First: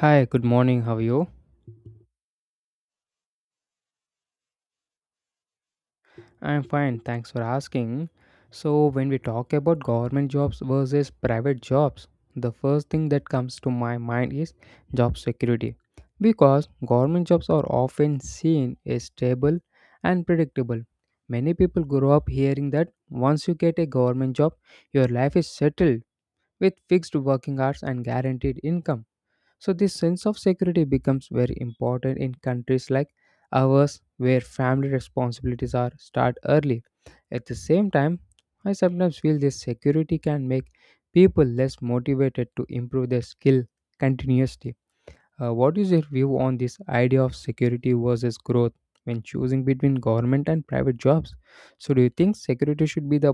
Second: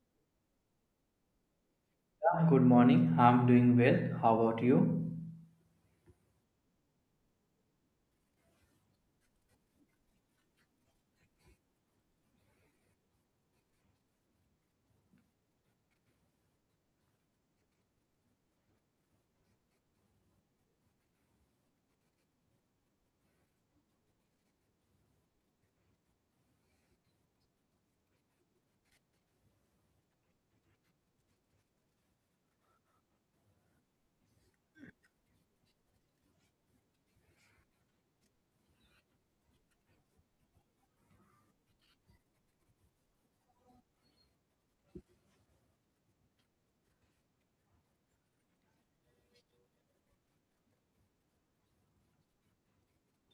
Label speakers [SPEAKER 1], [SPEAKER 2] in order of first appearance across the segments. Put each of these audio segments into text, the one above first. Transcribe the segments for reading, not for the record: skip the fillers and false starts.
[SPEAKER 1] Hi, good morning. How are you?
[SPEAKER 2] Good morning. I'm doing well. How about you?
[SPEAKER 1] I'm fine. Thanks for asking. So, when we talk about government jobs versus private jobs, the first thing that comes to my mind is job security. Because government jobs are often seen as stable and predictable. Many people grow up hearing that once you get a government job, your life is settled with fixed working hours and guaranteed income. So, this sense of security becomes very important in countries like ours where family responsibilities are start early. At the same time, I sometimes feel this security can make people less motivated to improve their skill continuously. What is your view on this idea of security versus growth when choosing between government and private jobs? So, do you think security should be the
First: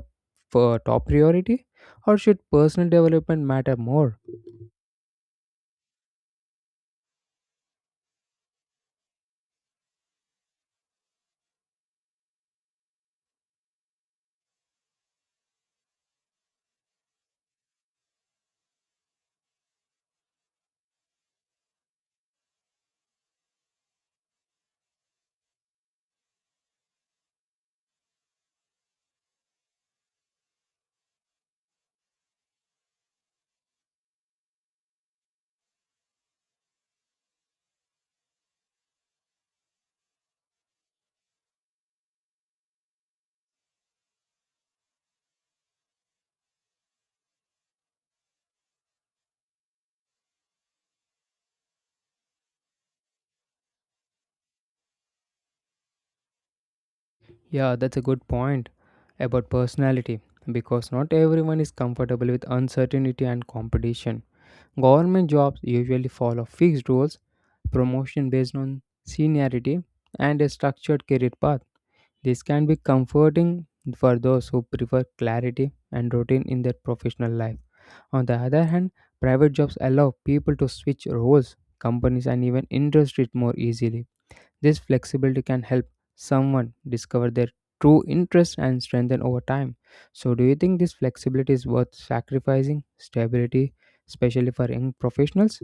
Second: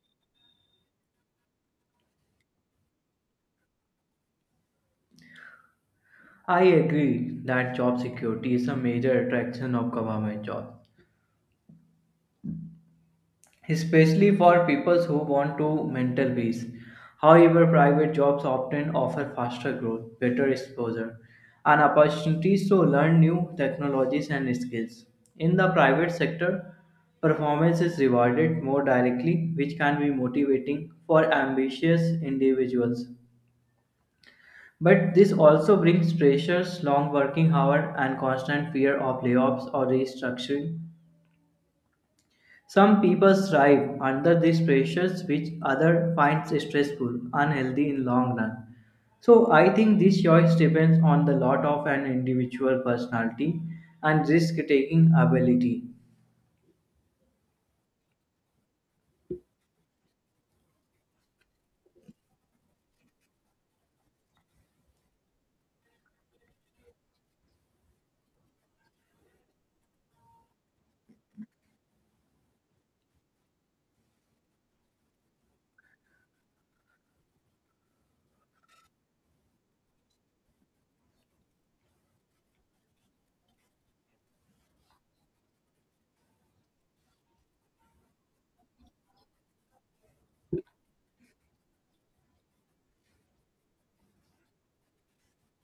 [SPEAKER 1] top priority or should personal development matter more?
[SPEAKER 2] I agree that job security is a major attraction of government jobs, especially for people who want to mental peace. However, private jobs often offer faster growth, better exposure, and opportunities to learn new technologies and skills. In the private sector, performance is rewarded more directly, which can be motivating for ambitious individuals. But this also brings pressures, long working hours, and constant fear of layoffs or restructuring. Some people thrive under these pressures, which others find stressful, unhealthy in long run. So I think this choice depends on the lot of an individual personality and risk taking ability.
[SPEAKER 1] Yeah, that's a good point about personality because not everyone is comfortable with uncertainty and competition. Government jobs usually follow fixed roles, promotion based on seniority, and a structured career path. This can be comforting for those who prefer clarity and routine in their professional life. On the other hand, private jobs allow people to switch roles, companies, and even industries more easily. This flexibility can help someone discover their true interests and strengthen over time. So, do you think this flexibility is worth sacrificing stability, especially for young professionals?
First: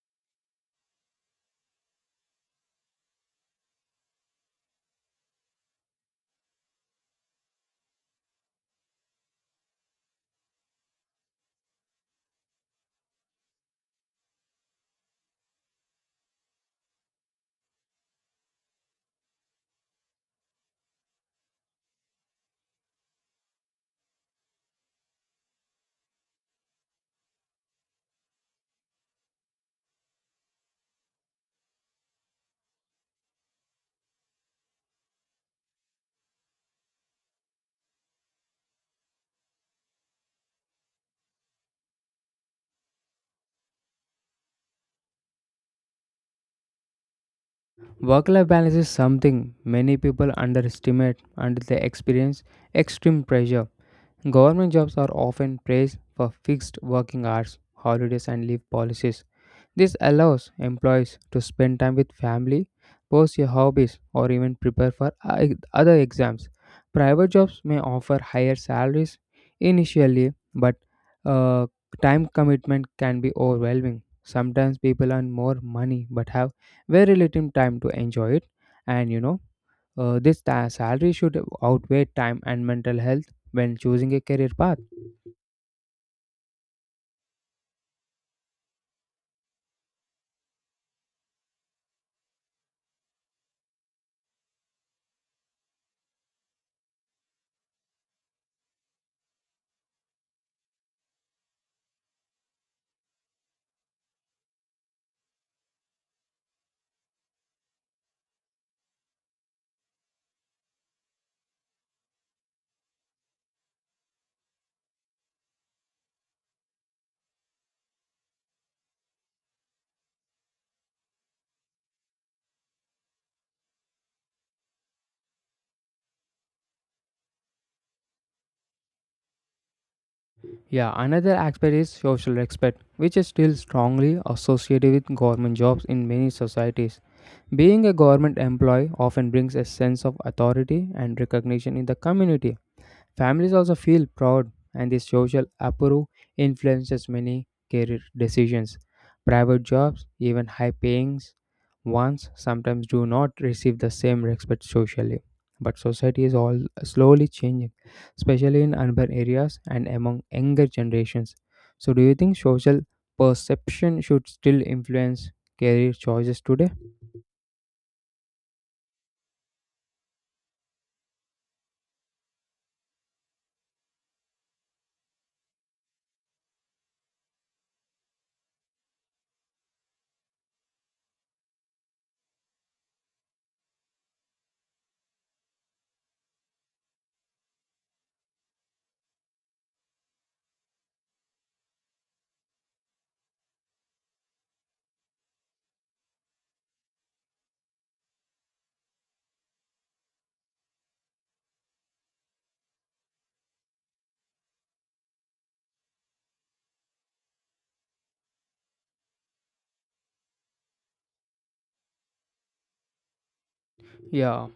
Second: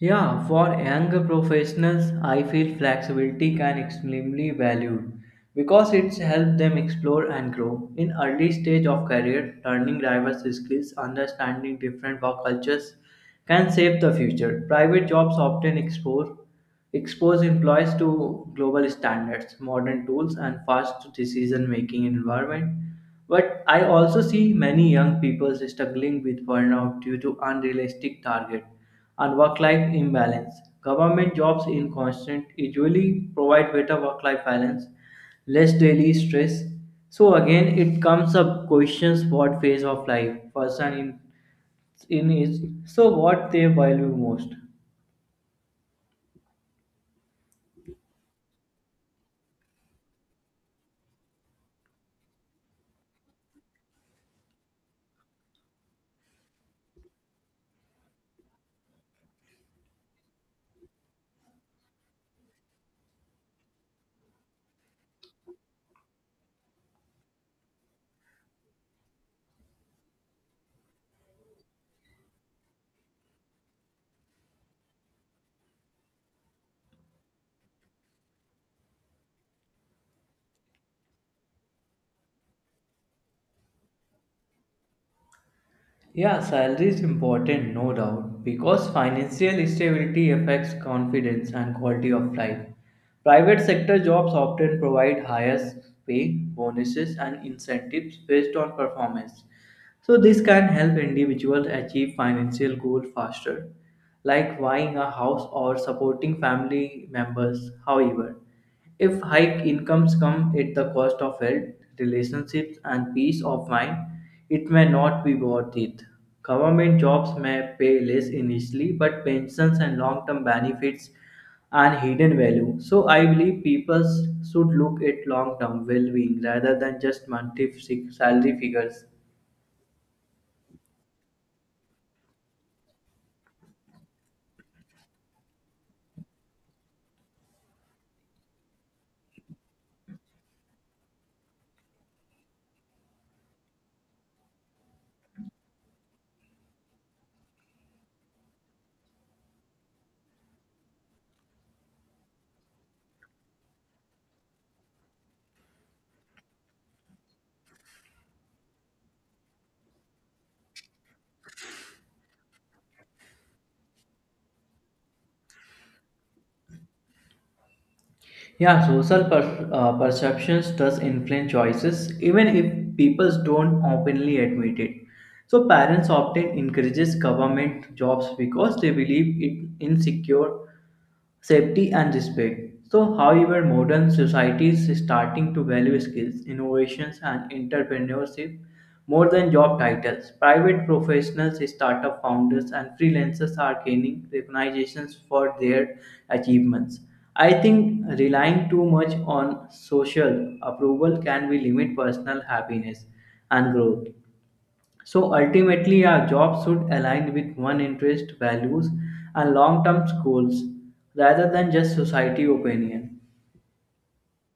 [SPEAKER 2] Yeah, for younger professionals, I feel flexibility can extremely valued because it's helped them explore and grow. In early stage of career, learning diverse skills, understanding different work cultures can shape the future. Private jobs often expose employees to global standards, modern tools, and fast decision-making environment. But I also see many young people struggling with burnout due to unrealistic targets and work-life imbalance. Government jobs in constant usually provide better work-life balance, less daily stress. So again, it comes up questions what phase of life person in is so what they value most.
[SPEAKER 1] Work life balance is something many people underestimate until they experience extreme pressure. Government jobs are often praised for fixed working hours, holidays, and leave policies. This allows employees to spend time with family, pursue hobbies, or even prepare for other exams. Private jobs may offer higher salaries initially, but uh, time commitment can be overwhelming. Sometimes people earn more money but have very little time to enjoy it. And you know, this salary should outweigh time and mental health when choosing a career path.
[SPEAKER 2] Yeah, salary is important, no doubt, because financial stability affects confidence and quality of life. Private sector jobs often provide higher pay, bonuses, and incentives based on performance. So, this can help individuals achieve financial goals faster, like buying a house or supporting family members. However, if high incomes come at the cost of health, relationships, and peace of mind, it may not be worth it. Government jobs may pay less initially, but pensions and long term benefits and hidden value. So I believe people should look at long term well being rather than just monthly salary figures.
[SPEAKER 1] Yeah, another aspect is social respect, which is still strongly associated with government jobs in many societies. Being a government employee often brings a sense of authority and recognition in the community. Families also feel proud, and this social approval influences many career decisions. Private jobs, even high paying ones, sometimes do not receive the same respect socially. But society is all slowly changing, especially in urban areas and among younger generations. So, do you think social perception should still influence career choices today?
[SPEAKER 2] Yeah, social perceptions does influence choices, even if people don't openly admit it. So parents often encourages government jobs because they believe it insecure safety and respect. So, however, modern societies is starting to value skills, innovations, and entrepreneurship more than job titles. Private professionals, startup founders, and freelancers are gaining recognitions for their achievements. I think relying too much on social approval can be limit personal happiness and growth. So ultimately, our job should align with one interest, values, and long term goals rather than just society opinion.
[SPEAKER 1] Yeah,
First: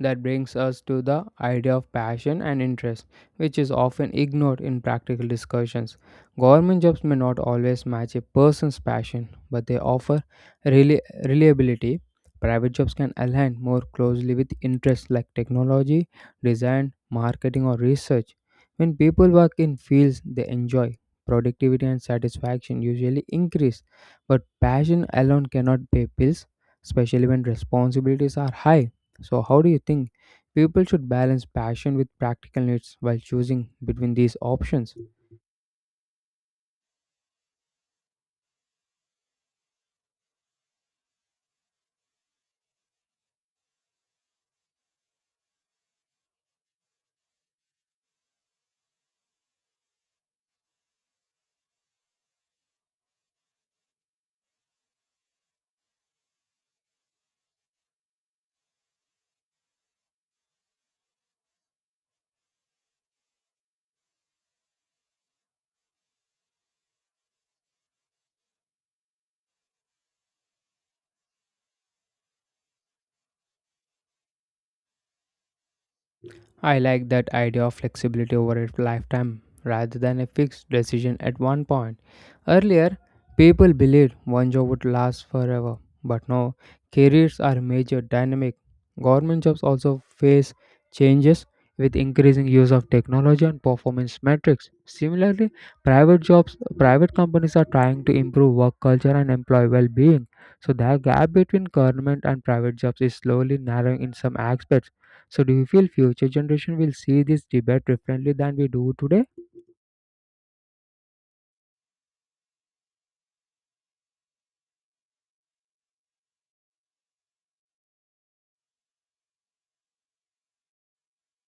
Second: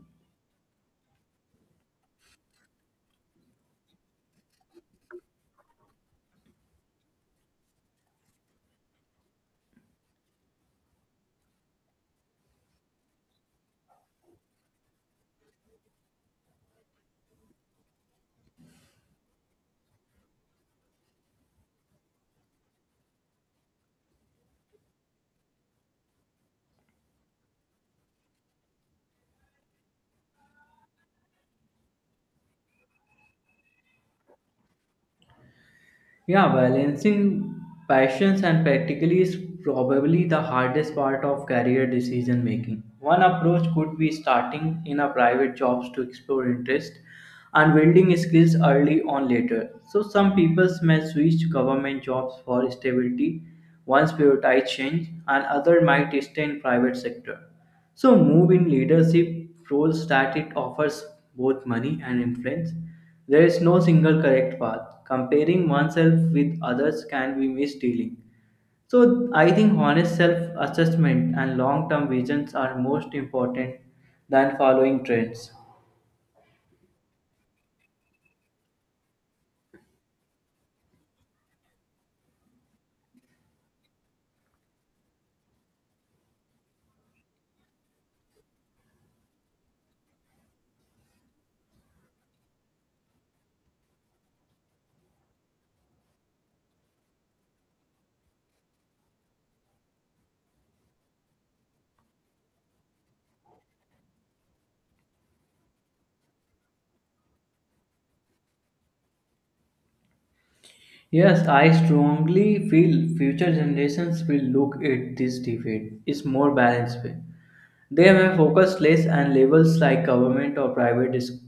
[SPEAKER 1] that brings us to the idea of passion and interest, which is often ignored in practical discussions. Government jobs may not always match a person's passion, but they offer rela- reliability. Private jobs can align more closely with interests like technology, design, marketing, or research. When people work in fields they enjoy, productivity and satisfaction usually increase, but passion alone cannot pay bills, especially when responsibilities are high. So, how do you think people should balance passion with practical needs while choosing between these options?
[SPEAKER 2] Yeah, balancing passions and practically is probably the hardest part of career decision making. One approach could be starting in a private jobs to explore interest and building skills early on later. So some people may switch government jobs for stability, once prioritize change, and other might stay in private sector. So, move in leadership roles that it offers both money and influence. There is no single correct path. Comparing oneself with others can be misleading. So, I think honest self assessment and long term visions are most important than following trends.
[SPEAKER 1] I like that idea of flexibility over a lifetime rather than a fixed decision at one point. Earlier, people believed one job would last forever, but now careers are major dynamic. Government jobs also face changes with increasing use of technology and performance metrics. Similarly, private companies are trying to improve work culture and employee well-being. So the gap between government and private jobs is slowly narrowing in some aspects. So do you feel future generation will see this debate differently than we do today?
[SPEAKER 2] Yes, I strongly feel future generations will look at this debate is more balanced way. They may focus less on labels like government or private is,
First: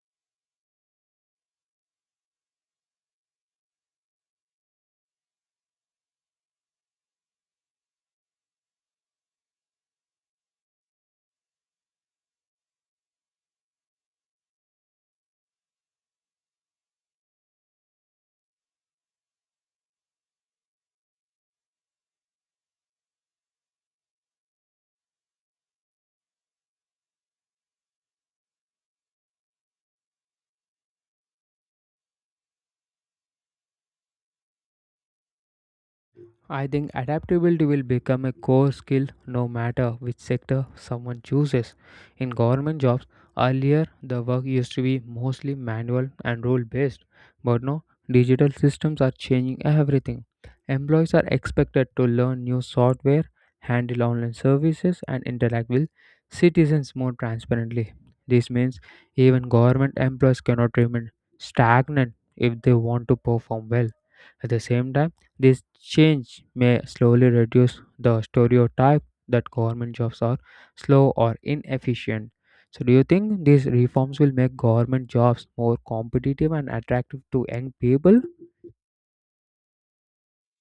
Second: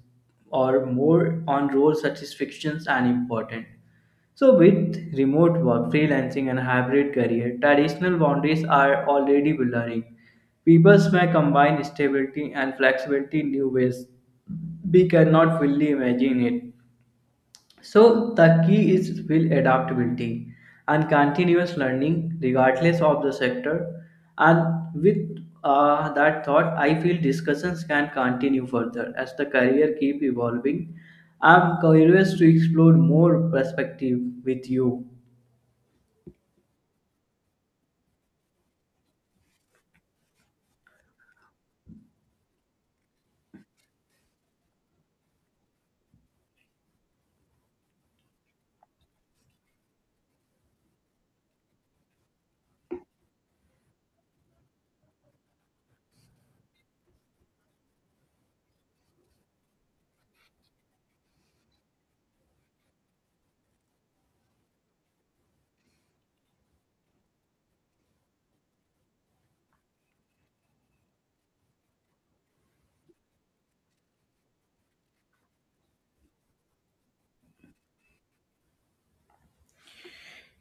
[SPEAKER 2] or more on roles such as fictions and important. So with remote work, freelancing and hybrid career, traditional boundaries are already blurring. People may combine stability and flexibility in new ways we cannot fully imagine it. So the key is skill adaptability and continuous learning regardless of the sector. And with that thought, I feel discussions can continue further as the career keep evolving. I'm curious to explore more perspective with you.
[SPEAKER 1] I think adaptability will become a core skill no matter which sector someone chooses. In government jobs, earlier the work used to be mostly manual and rule based, but now digital systems are changing everything. Employees are expected to learn new software, handle online services, and interact with citizens more transparently. This means even government employees cannot remain stagnant if they want to perform well. At the same time, this change may slowly reduce the stereotype that government jobs are slow or inefficient. So, do you think these reforms will make government jobs more competitive and attractive to young people?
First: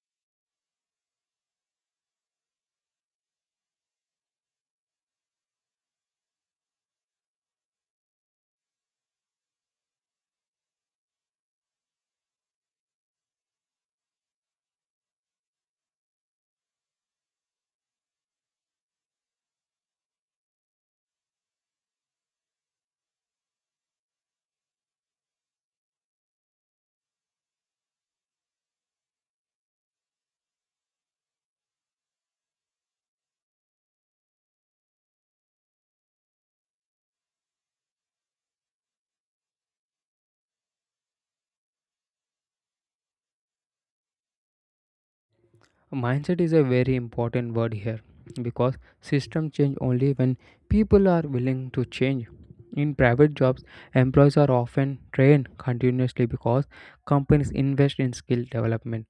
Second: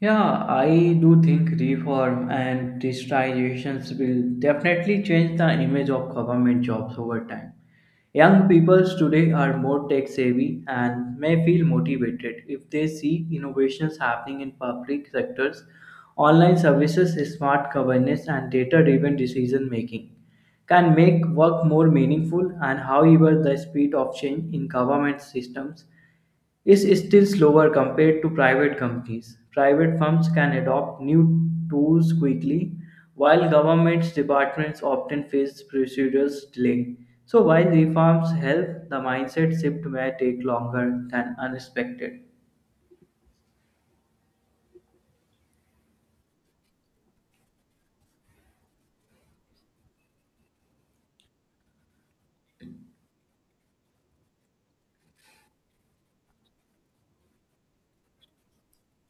[SPEAKER 2] Yeah, I do think reform and digitizations will definitely change the image of government jobs over time. Young people today are more tech savvy and may feel motivated if they see innovations happening in public sectors, online services, smart governance, and data driven decision making can make work more meaningful and however the speed of change in government systems is still slower compared to private companies. Private firms can adopt new tools quickly, while government departments often face procedural delay. So, while reforms help, the mindset shift may take longer than unexpected.
[SPEAKER 1] Mindset is a very important word here because system change only when people are willing to change. In private jobs, employees are often trained continuously because companies invest in skill development.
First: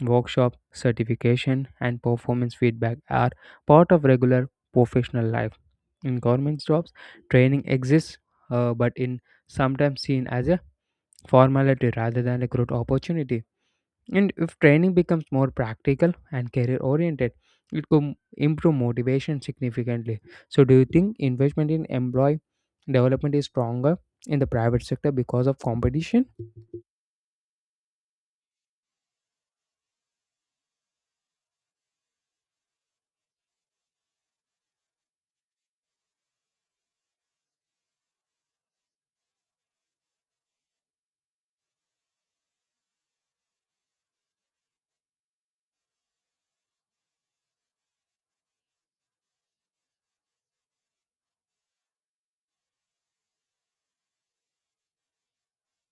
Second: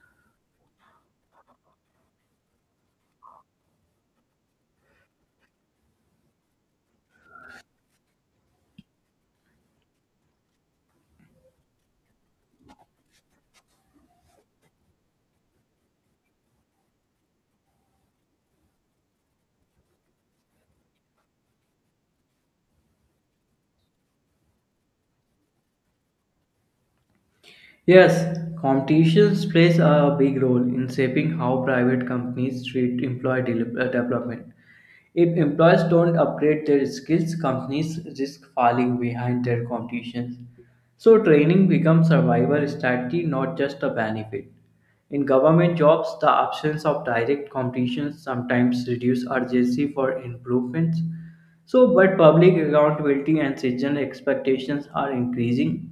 [SPEAKER 1] Workshops, certification, and performance feedback are part of regular professional life. In government jobs, training exists, but in sometimes seen as a formality rather than a growth opportunity. And if training becomes more practical and career oriented, it could improve motivation significantly. So, do you think investment in employee development is stronger in the private sector because of competition?
[SPEAKER 2] Yes, competitions plays a big role in shaping how private companies treat employee development. If employees don't upgrade their skills, companies risk falling behind their competitions. So training becomes survival strategy, not just a benefit. In government jobs, the absence of direct competition sometimes reduce urgency for improvements. So, but public accountability and citizen expectations are increasing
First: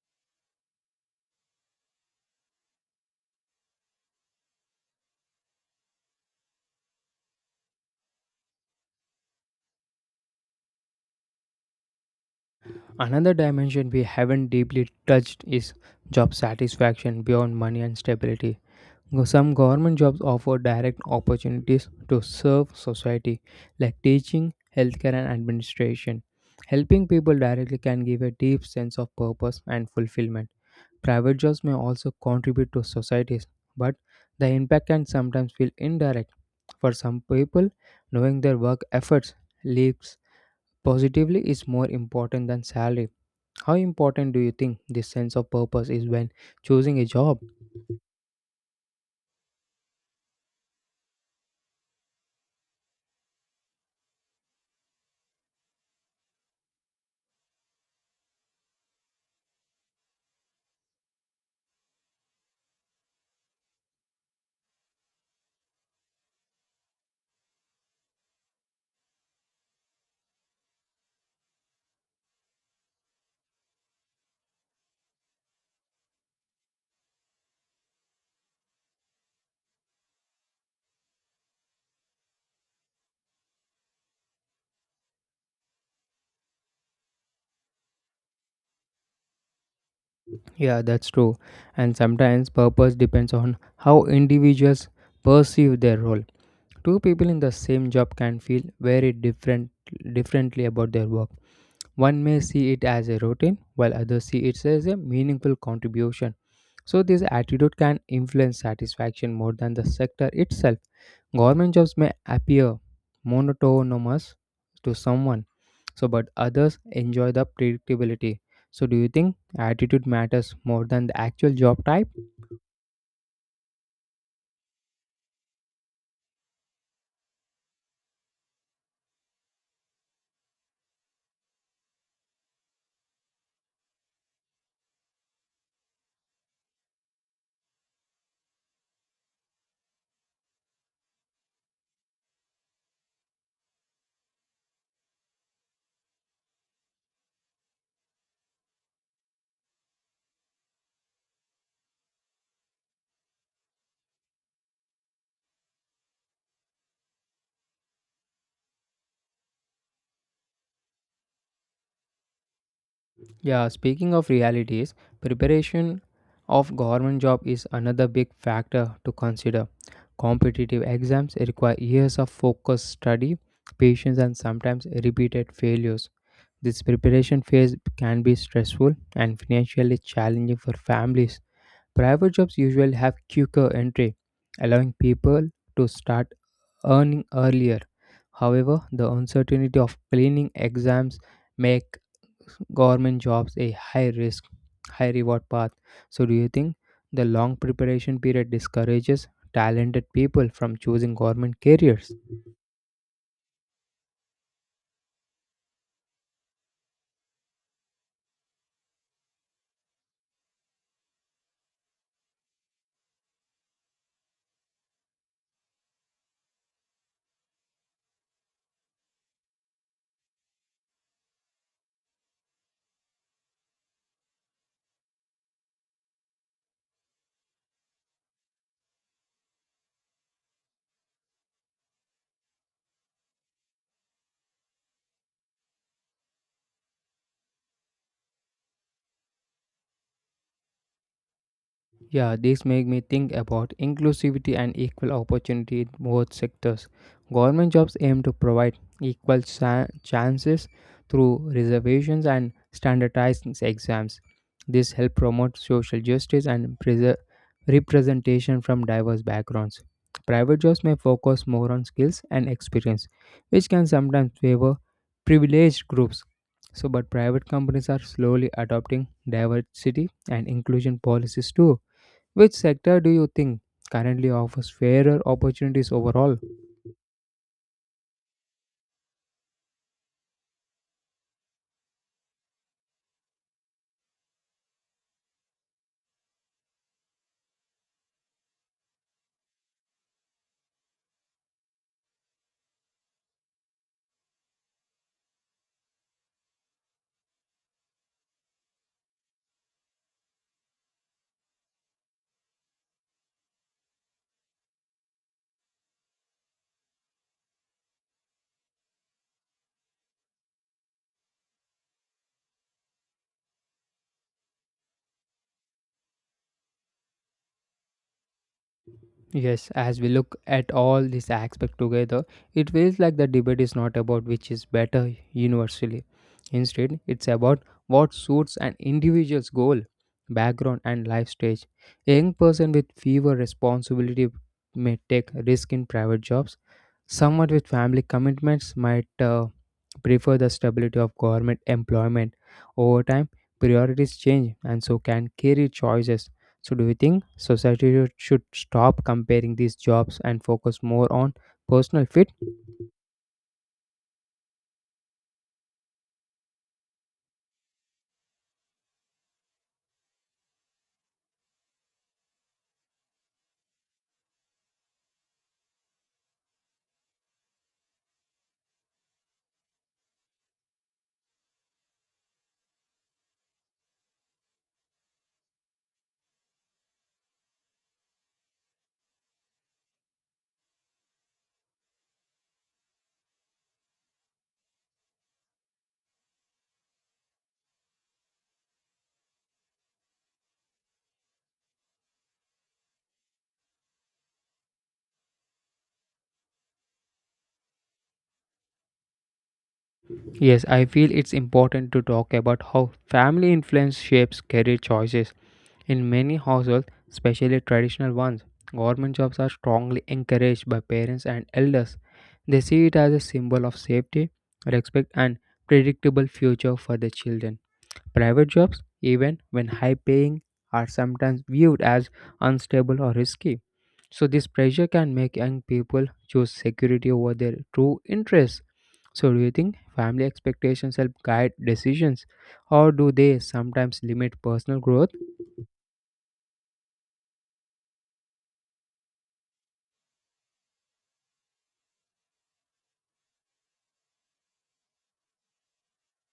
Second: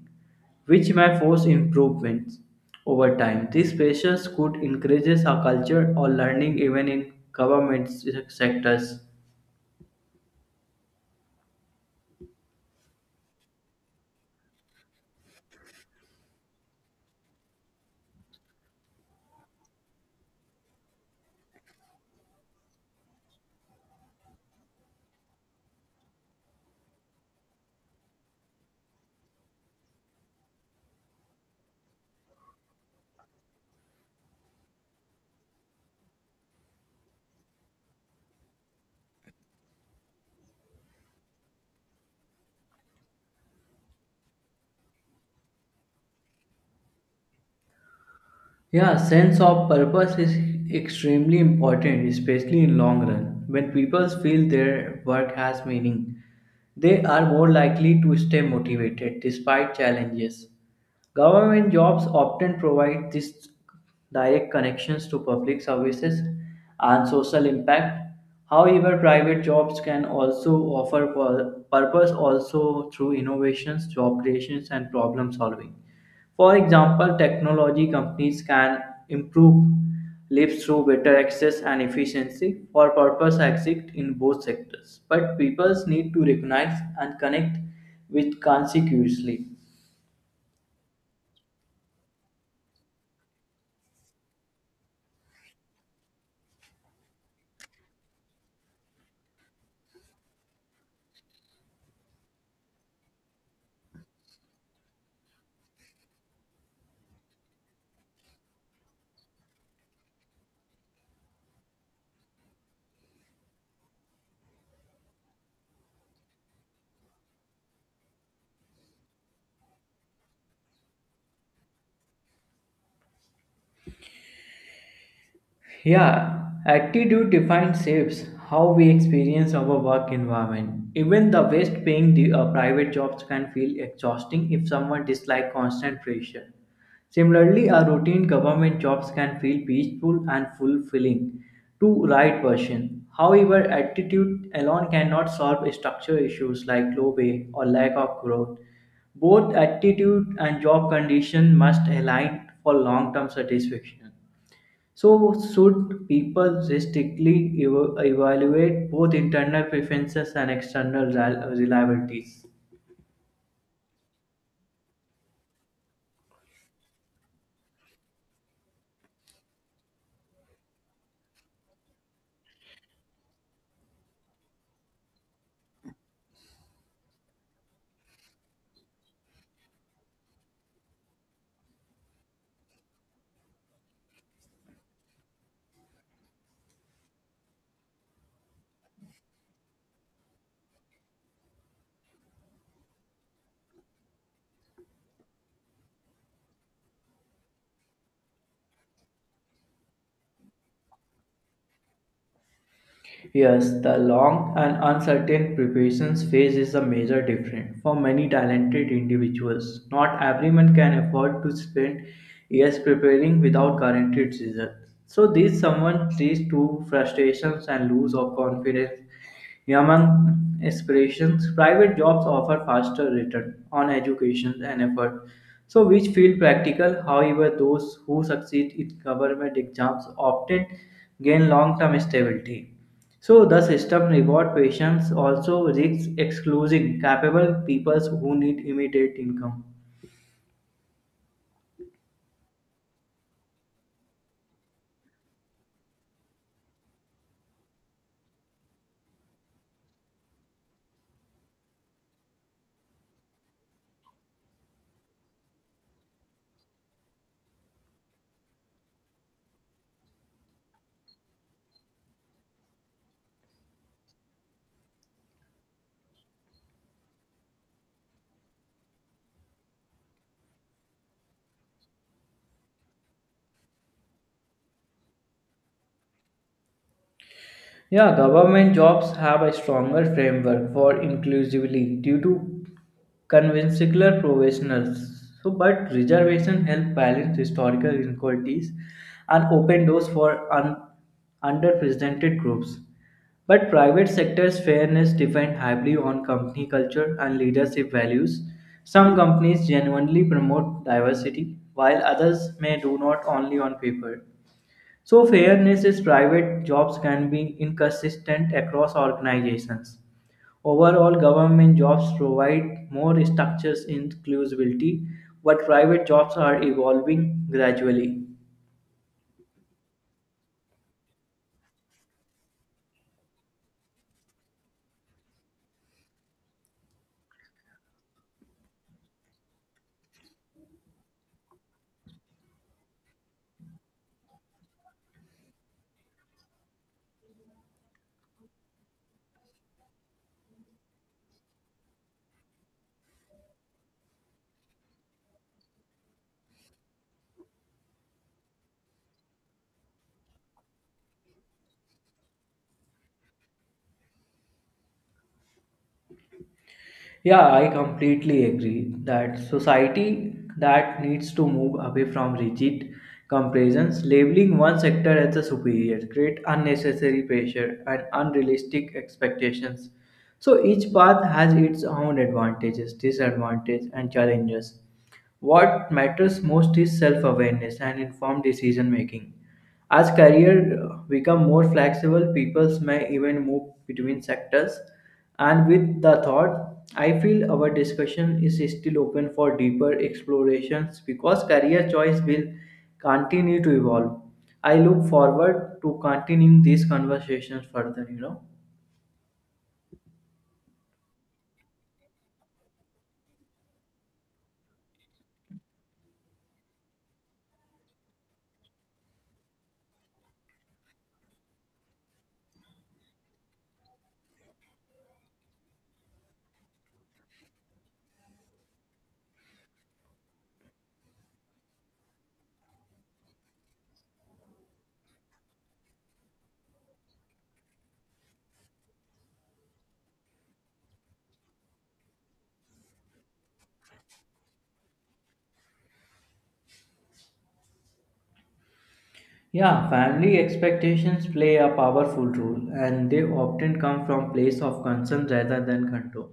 [SPEAKER 2] which may force improvements over time. These pressures could encourage a culture or learning even in government sectors.
[SPEAKER 1] Another dimension we haven't deeply touched is job satisfaction beyond money and stability. Some government jobs offer direct opportunities to serve society, like teaching, healthcare, and administration. Helping people directly can give a deep sense of purpose and fulfillment. Private jobs may also contribute to societies, but the impact can sometimes feel indirect. For some people, knowing their work efforts leaves positively is more important than salary. How important do you think this sense of purpose is when choosing a job?
[SPEAKER 2] Yeah, sense of purpose is extremely important, especially in long run. When people feel their work has meaning, they are more likely to stay motivated despite challenges. Government jobs often provide these direct connections to public services and social impact. However, private jobs can also offer purpose also through innovations, job creations, and problem solving. For example, technology companies can improve lives through better access and efficiency for purpose exist in both sectors. But peoples need to recognize and connect with consequently.
[SPEAKER 1] Yeah, that's true. And sometimes purpose depends on how individuals perceive their role. Two people in the same job can feel very differently about their work. One may see it as a routine, while others see it as a meaningful contribution. So, this attitude can influence satisfaction more than the sector itself. Government jobs may appear monotonous to someone, so but others enjoy the predictability. So, do you think attitude matters more than the actual job type?
[SPEAKER 2] Yeah, attitude defines shapes how we experience our work environment. Even the best paying private jobs can feel exhausting if someone dislikes constant pressure. Similarly, a routine government jobs can feel peaceful and fulfilling to right person. However, attitude alone cannot solve structural issues like low pay or lack of growth. Both attitude and job condition must align for long-term satisfaction. So, should people strictly evaluate both internal preferences and external reliabilities?
[SPEAKER 1] Yeah, speaking of realities, preparation of government job is another big factor to consider. Competitive exams require years of focused study, patience and sometimes repeated failures. This preparation phase can be stressful and financially challenging for families. Private jobs usually have quicker entry, allowing people to start earning earlier. However, the uncertainty of cleaning exams make government jobs a high risk, high reward path. So, do you think the long preparation period discourages talented people from choosing government careers?
[SPEAKER 2] Yes, the long and uncertain preparations phase is a major difference for many talented individuals. Not everyone can afford to spend years preparing without guaranteed results. So this someone leads to frustrations and lose of confidence among aspirations. Private jobs offer faster return on education and effort. So which feel practical, however, those who succeed in government exams often gain long-term stability. So the system reward patients also risks excluding capable peoples who need immediate income.
[SPEAKER 1] Yeah, this make me think about inclusivity and equal opportunity in both sectors. Government jobs aim to provide equal chances through reservations and standardized exams. This help promote social justice and preser representation from diverse backgrounds. Private jobs may focus more on skills and experience, which can sometimes favor privileged groups. So, but private companies are slowly adopting diversity and inclusion policies too. Which sector do you think currently offers fairer opportunities overall?
[SPEAKER 2] Yeah, government jobs have a stronger framework for inclusively due to conventional professionals. So, but reservation help balance historical inequalities and open doors for underrepresented groups. But private sector's fairness depends heavily on company culture and leadership values. Some companies genuinely promote diversity, while others may do not only on paper. So, fairness is private jobs can be inconsistent across organizations. Overall, government jobs provide more structures inclusivity, but private jobs are evolving gradually.
[SPEAKER 1] Yes, as we look at all these aspects together, it feels like the debate is not about which is better universally. Instead, it's about what suits an individual's goal, background, and life stage. A young person with fewer responsibility may take risk in private jobs. Someone with family commitments might prefer the stability of government employment. Over time, priorities change and so can career choices. So, do you think society should stop comparing these jobs and focus more on personal fit?
[SPEAKER 2] Yeah, I completely agree that society that needs to move away from rigid comparisons, labeling one sector as a superior, create unnecessary pressure and unrealistic expectations. So each path has its own advantages, disadvantages, and challenges. What matters most is self awareness and informed decision making. As careers become more flexible, people may even move between sectors. And with the thought, I feel our discussion is still open for deeper explorations because career choice will continue to evolve. I look forward to continuing these conversations further, you know.
[SPEAKER 1] Yes, I feel it's important to talk about how family influence shapes career choices. In many households, especially traditional ones, government jobs are strongly encouraged by parents and elders. They see it as a symbol of safety, respect, and predictable future for their children. Private jobs, even when high paying, are sometimes viewed as unstable or risky. So, this pressure can make young people choose security over their true interests. So, do you think family expectations help guide decisions, or do they sometimes limit personal growth?
[SPEAKER 2] Yeah, family expectations play a powerful role and they often come from place of concern rather than control.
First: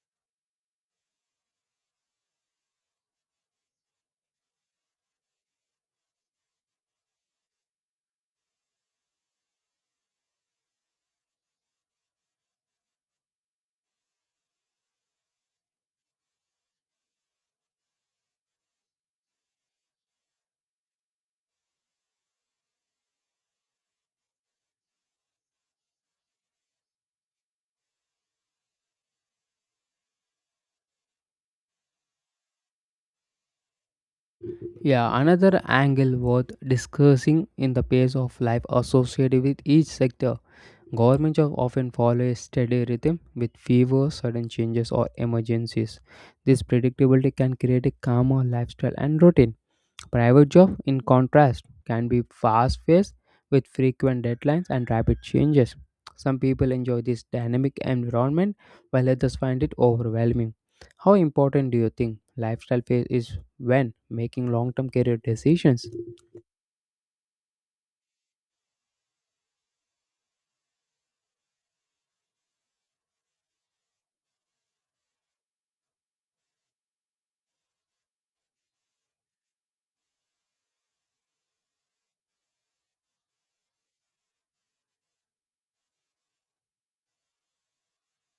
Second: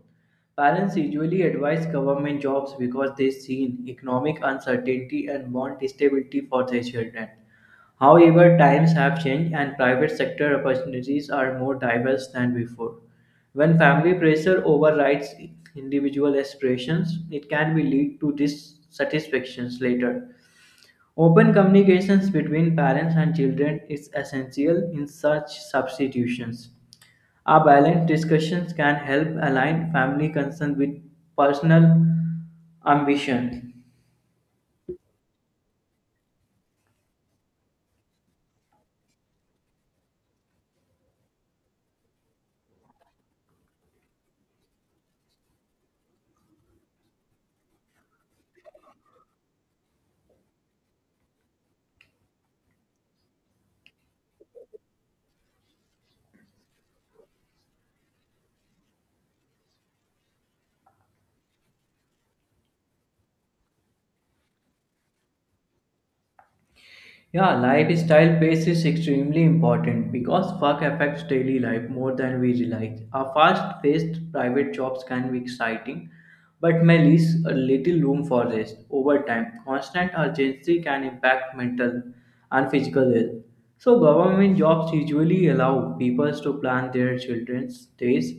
[SPEAKER 2] Parents usually advise government jobs because they see economic uncertainty and want stability for their children. However, times have changed and private sector opportunities are more diverse than before. When family pressure overrides individual aspirations, it can be lead to dissatisfactions later. Open communications between parents and children is essential in such substitutions. A balanced discussion can help align family concerns with personal ambitions.
[SPEAKER 1] Yeah, another angle worth discussing in the pace of life associated with each sector. Government jobs often follow a steady rhythm with fewer sudden changes or emergencies. This predictability can create a calmer lifestyle and routine. Private jobs, in contrast, can be fast paced with frequent deadlines and rapid changes. Some people enjoy this dynamic environment while others find it overwhelming. How important do you think lifestyle phase is when making long term career decisions?
[SPEAKER 2] Yeah, lifestyle pace is extremely important because work affects daily life more than we realize. A fast paced private jobs can be exciting, but may leave a little room for rest. Over time, constant urgency can impact mental and physical health. So, government jobs usually allow people to plan their children's days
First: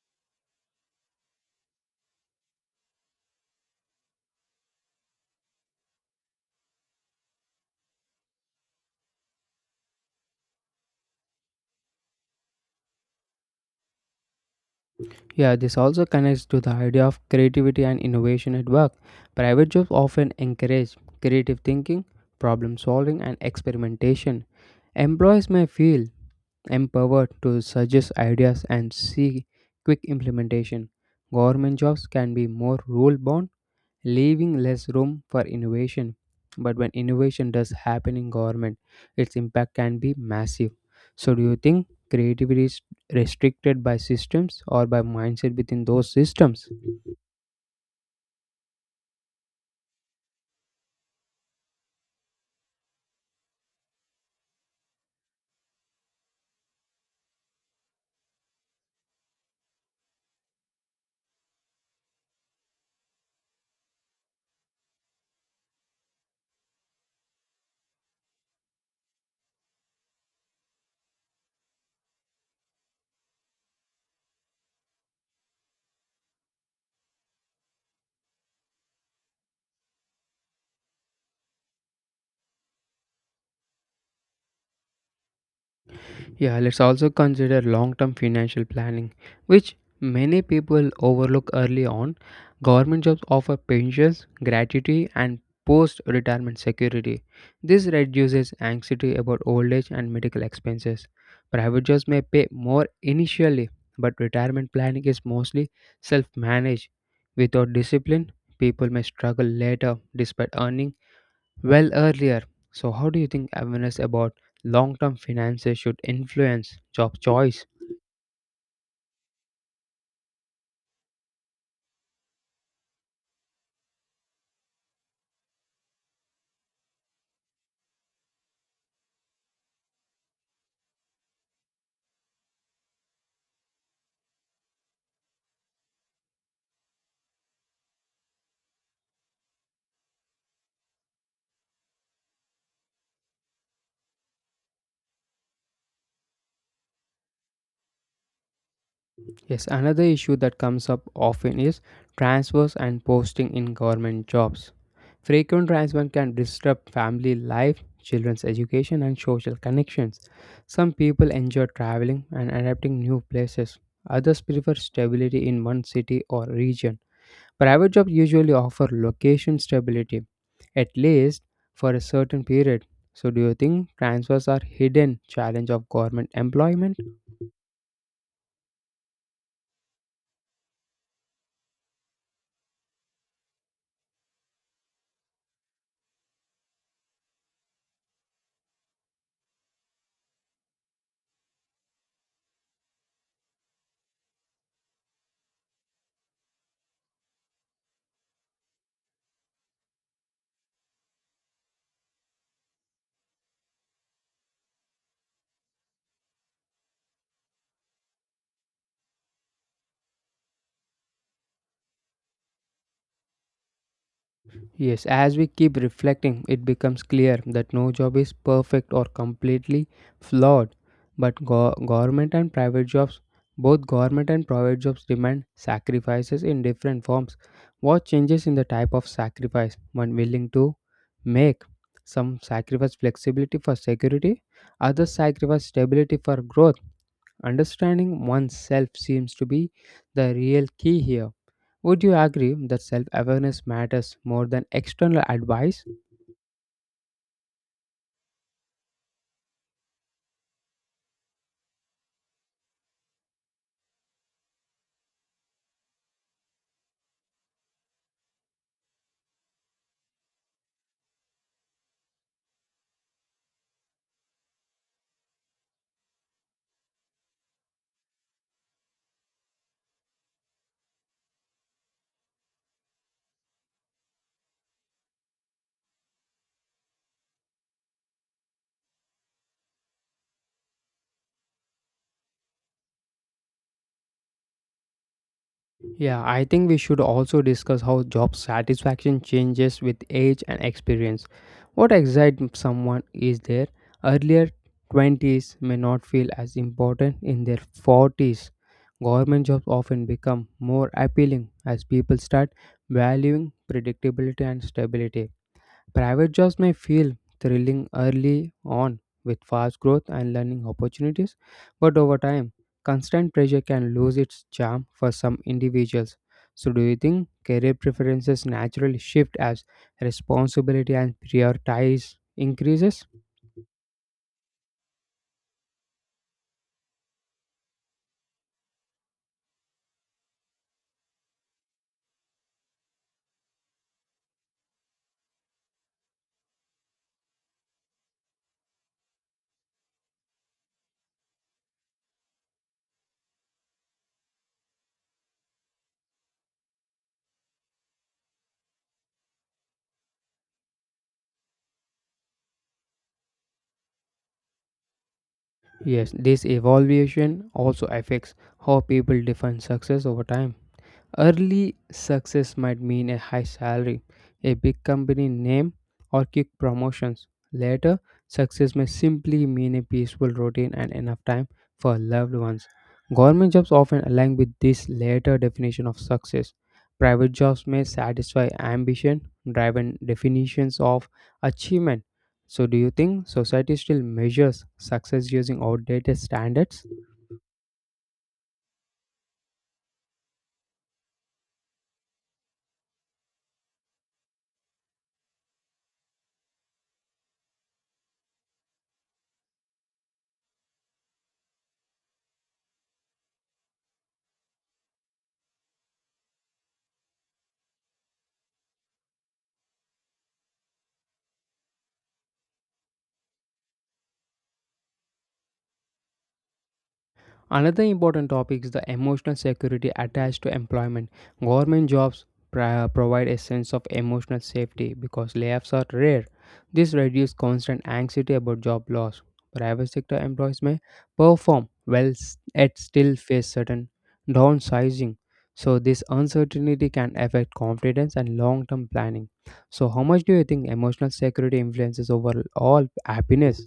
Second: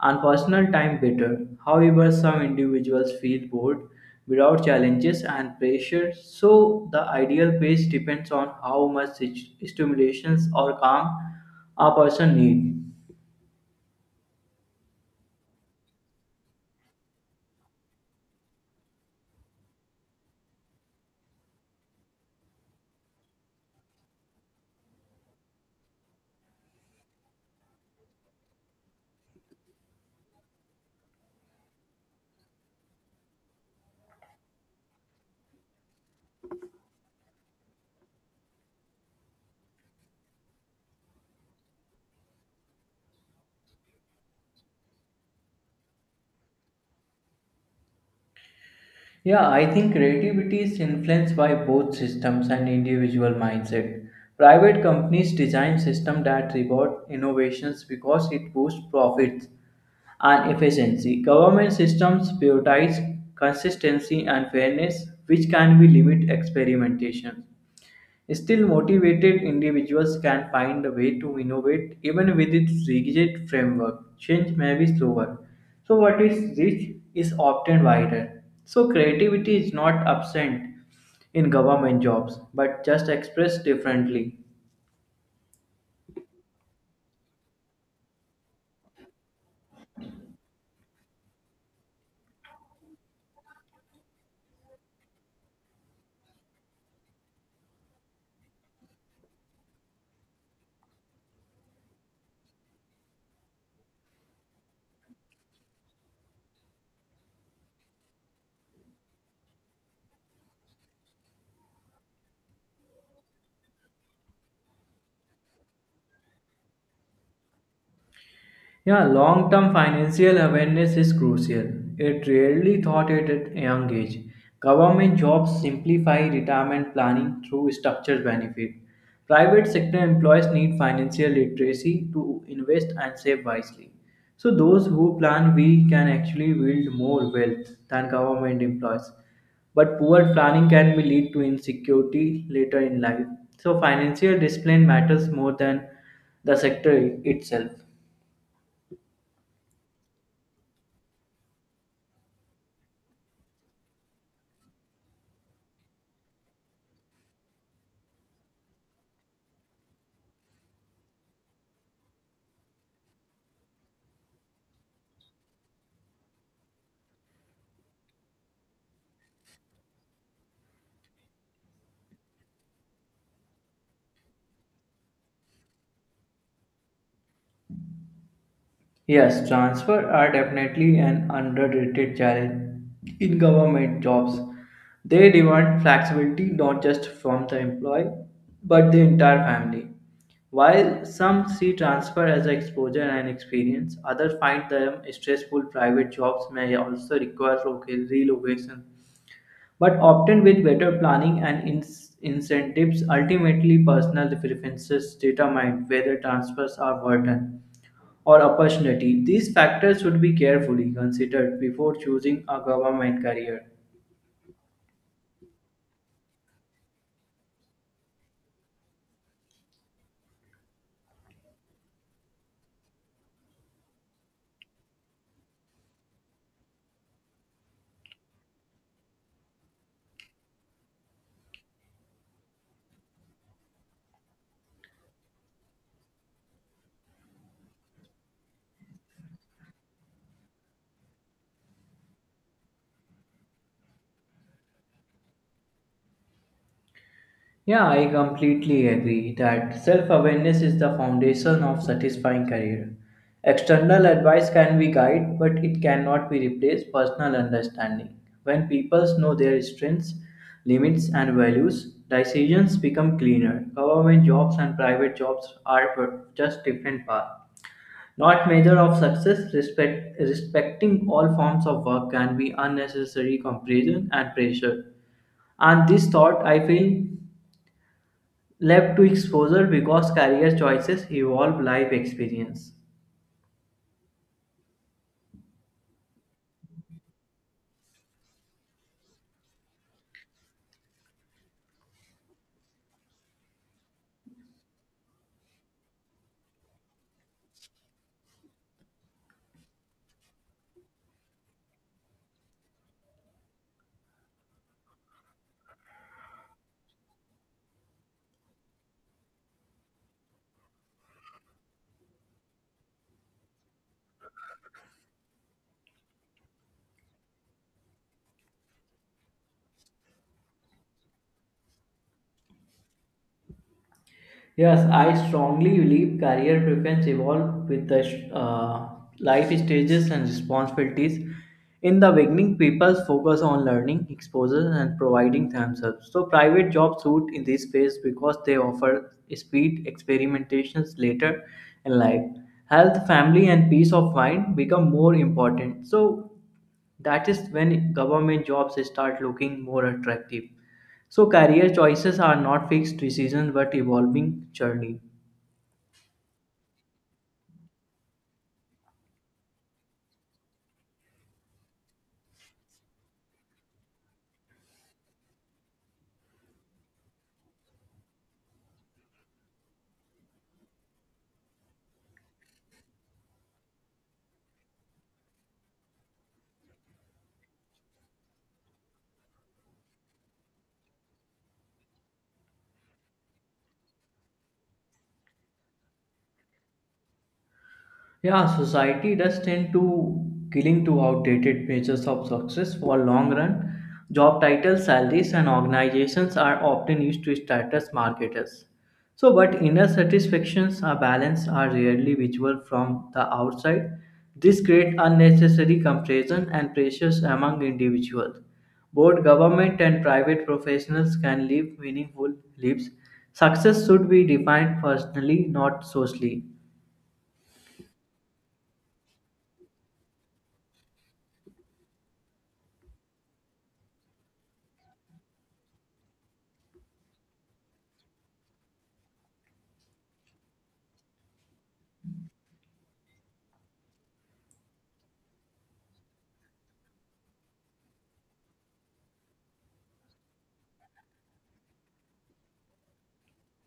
[SPEAKER 2] and personal time better. However, some individuals feel bored without challenges and pressure. So the ideal pace depends on how much stimulations or calm a person needs.
[SPEAKER 1] Yeah, this also connects to the idea of creativity and innovation at work. Private jobs often encourage creative thinking, problem solving, and experimentation. Employees may feel empowered to suggest ideas and see quick implementation. Government jobs can be more rule bound, leaving less room for innovation. But when innovation does happen in government, its impact can be massive. So, do you think creativity is restricted by systems or by mindset within those systems?
[SPEAKER 2] Yeah, I think creativity is influenced by both systems and individual mindset. Private companies design systems that reward innovations because it boosts profits and efficiency. Government systems prioritize consistency and fairness, which can be limit experimentation. Still, motivated individuals can find a way to innovate even with its rigid framework. Change may be slower. So, what is rich is often wider. So, creativity is not absent in government jobs but just expressed differently.
[SPEAKER 1] Yeah, let's also consider long term financial planning, which many people overlook early on. Government jobs offer pensions, gratuity, and post retirement security. This reduces anxiety about old age and medical expenses. Private jobs may pay more initially, but retirement planning is mostly self managed. Without discipline, people may struggle later despite earning well earlier. So, how do you think awareness about long term finances should influence job choice?
[SPEAKER 2] Yeah, long term financial awareness is crucial. It rarely thought it at a young age. Government jobs simplify retirement planning through structured benefit. Private sector employees need financial literacy to invest and save wisely. So those who plan we can actually build more wealth than government employees. But poor planning can be lead to insecurity later in life. So financial discipline matters more than the sector itself.
[SPEAKER 1] Yes, another issue that comes up often is transfers and posting in government jobs. Frequent transfer can disrupt family life, children's education, and social connections. Some people enjoy traveling and adapting new places. Others prefer stability in one city or region. Private jobs usually offer location stability, at least for a certain period. So, do you think transfers are hidden challenge of government employment?
[SPEAKER 2] Yes, transfer are definitely an underrated challenge in government jobs. They demand flexibility not just from the employee but the entire family. While some see transfer as exposure and experience, others find them stressful. Private jobs may also require relocation, but often with better planning and incentives, ultimately personal preferences determine whether transfers are worth it or opportunity. These factors should be carefully considered before choosing a government career.
[SPEAKER 1] Yes, as we keep reflecting, it becomes clear that no job is perfect or completely flawed. But go- government and private jobs, both government and private jobs demand sacrifices in different forms. What changes in the type of sacrifice one willing to make? Some sacrifice flexibility for security, others sacrifice stability for growth. Understanding oneself seems to be the real key here. Would you agree that self awareness matters more than external advice?
[SPEAKER 2] Yeah, I completely agree that self awareness is the foundation of satisfying career. External advice can be guide, but it cannot be replaced personal understanding. When people know their strengths, limits, and values, decisions become cleaner. Government jobs and private jobs are just different paths. Not measure of success respect, respecting all forms of work can be unnecessary comparison and pressure and this thought I feel left to exposure because career choices evolve life experience.
[SPEAKER 1] Yeah, I think we should also discuss how job satisfaction changes with age and experience. What excites someone is there earlier 20s may not feel as important in their 40s. Government jobs often become more appealing as people start valuing predictability and stability. Private jobs may feel thrilling early on with fast growth and learning opportunities, but over time, constant pressure can lose its charm for some individuals. So, do you think career preferences naturally shift as responsibility and prioritize increases?
[SPEAKER 2] Yes, I strongly believe career preference evolve with the life stages and responsibilities. In the beginning, people focus on learning, exposure, and providing themselves. So, private jobs suit in this phase because they offer speed experimentations later in life. Health, family, and peace of mind become more important. So, that is when government jobs start looking more attractive so career choices are not fixed decisions but evolving journey.
[SPEAKER 1] Yes, this evaluation also affects how people define success over time. Early success might mean a high salary, a big company name, or quick promotions. Later, success may simply mean a peaceful routine and enough time for loved ones. Government jobs often align with this later definition of success. Private jobs may satisfy ambition, driven definitions of achievement. So, do you think society still measures success using outdated standards?
[SPEAKER 2] Yeah, society does tend to killing to outdated measures of success for long run. Job titles, salaries, and organizations are often used to status marketers. So, but inner satisfactions are balanced are rarely visible from the outside. This creates unnecessary comparison and pressures among individuals. Both government and private professionals can live meaningful lives. Success should be defined personally, not socially.
[SPEAKER 1] Another important topic is the emotional security attached to employment. Government jobs provide a sense of emotional safety because layoffs are rare. This reduces constant anxiety about job loss. Private sector employees may perform well yet still face certain downsizing. So this uncertainty can affect confidence and long-term planning. So how much do you think emotional security influences overall happiness?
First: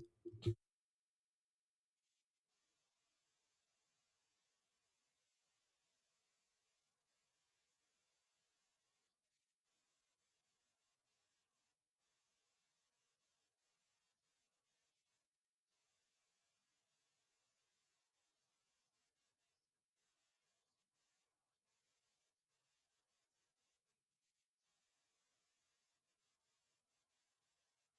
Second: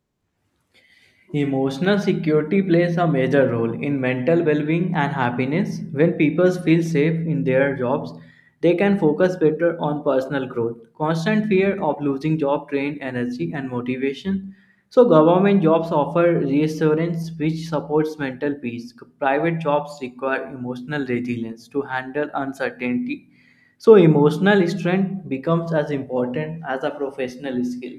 [SPEAKER 2] Emotional security plays a major role in mental well being and happiness. When people feel safe in their jobs, they can focus better on personal growth. Constant fear of losing job drain energy and motivation. So, government jobs offer reassurance which supports mental peace. Private jobs require emotional resilience to handle uncertainty. So, emotional strength becomes as important as a professional skill.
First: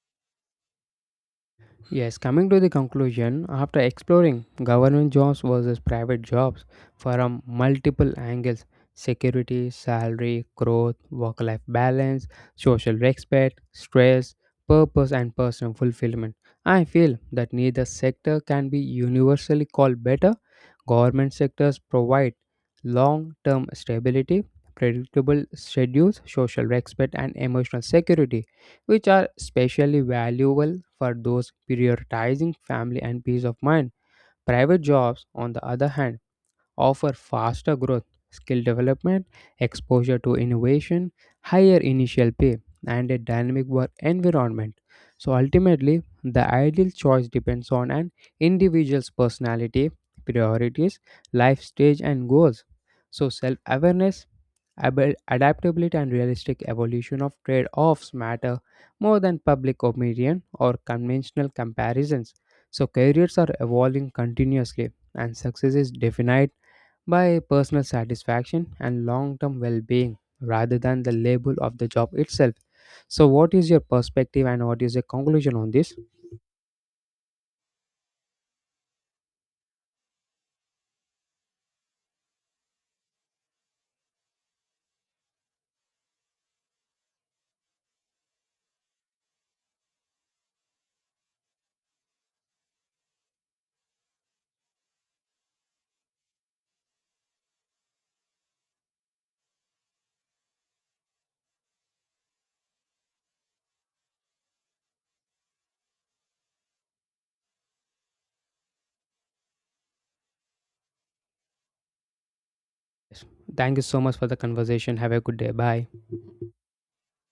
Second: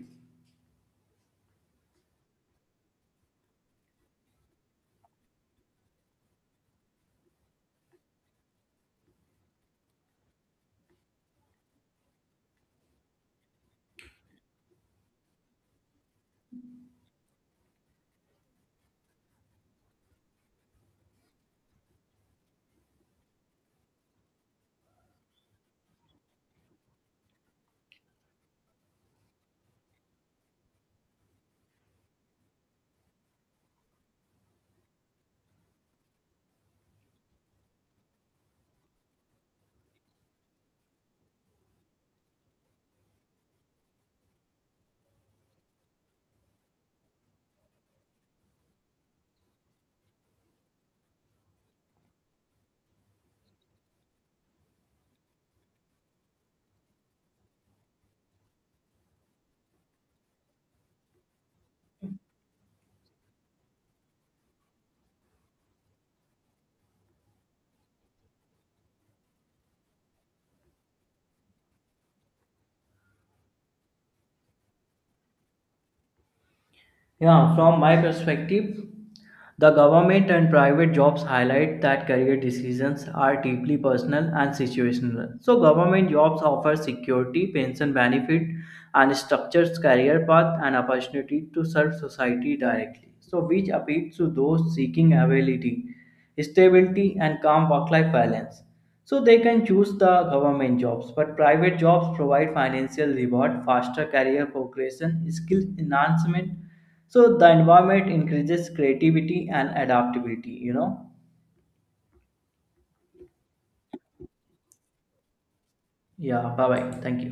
[SPEAKER 1] Yes, coming to the conclusion, after exploring government jobs versus private jobs from multiple angles, security, salary, growth, work life balance, social respect, stress, purpose, and personal fulfillment, I feel that neither sector can be universally called better. Government sectors provide long term stability, predictable schedules, social respect, and emotional security which are especially valuable for those prioritizing family and peace of mind. Private jobs, on the other hand, offer faster growth, skill development, exposure to innovation, higher initial pay, and a dynamic work environment. So ultimately, the ideal choice depends on an individual's personality, priorities, life stage, and goals. So self awareness, adaptability and realistic evolution of trade offs matter more than public opinion or conventional comparisons. So, careers are evolving continuously, and success is defined by personal satisfaction and long term well being rather than the label of the job itself. So, what is your perspective and what is your conclusion on this?
[SPEAKER 2] Yeah, from my perspective, the government and private jobs highlight that career decisions are deeply personal and situational. So government jobs offer security, pension benefit, and structured career path and opportunity to serve society directly. So which appeals to those seeking ability, stability, and calm work-life balance. So they can choose the government jobs, but private jobs provide financial reward, faster career progression, skill enhancement, so the environment increases creativity and adaptability, you know?
[SPEAKER 1] Yes. Thank you so much for the conversation. Have a good day. Bye.
[SPEAKER 2] Yeah, bye bye. Thank you.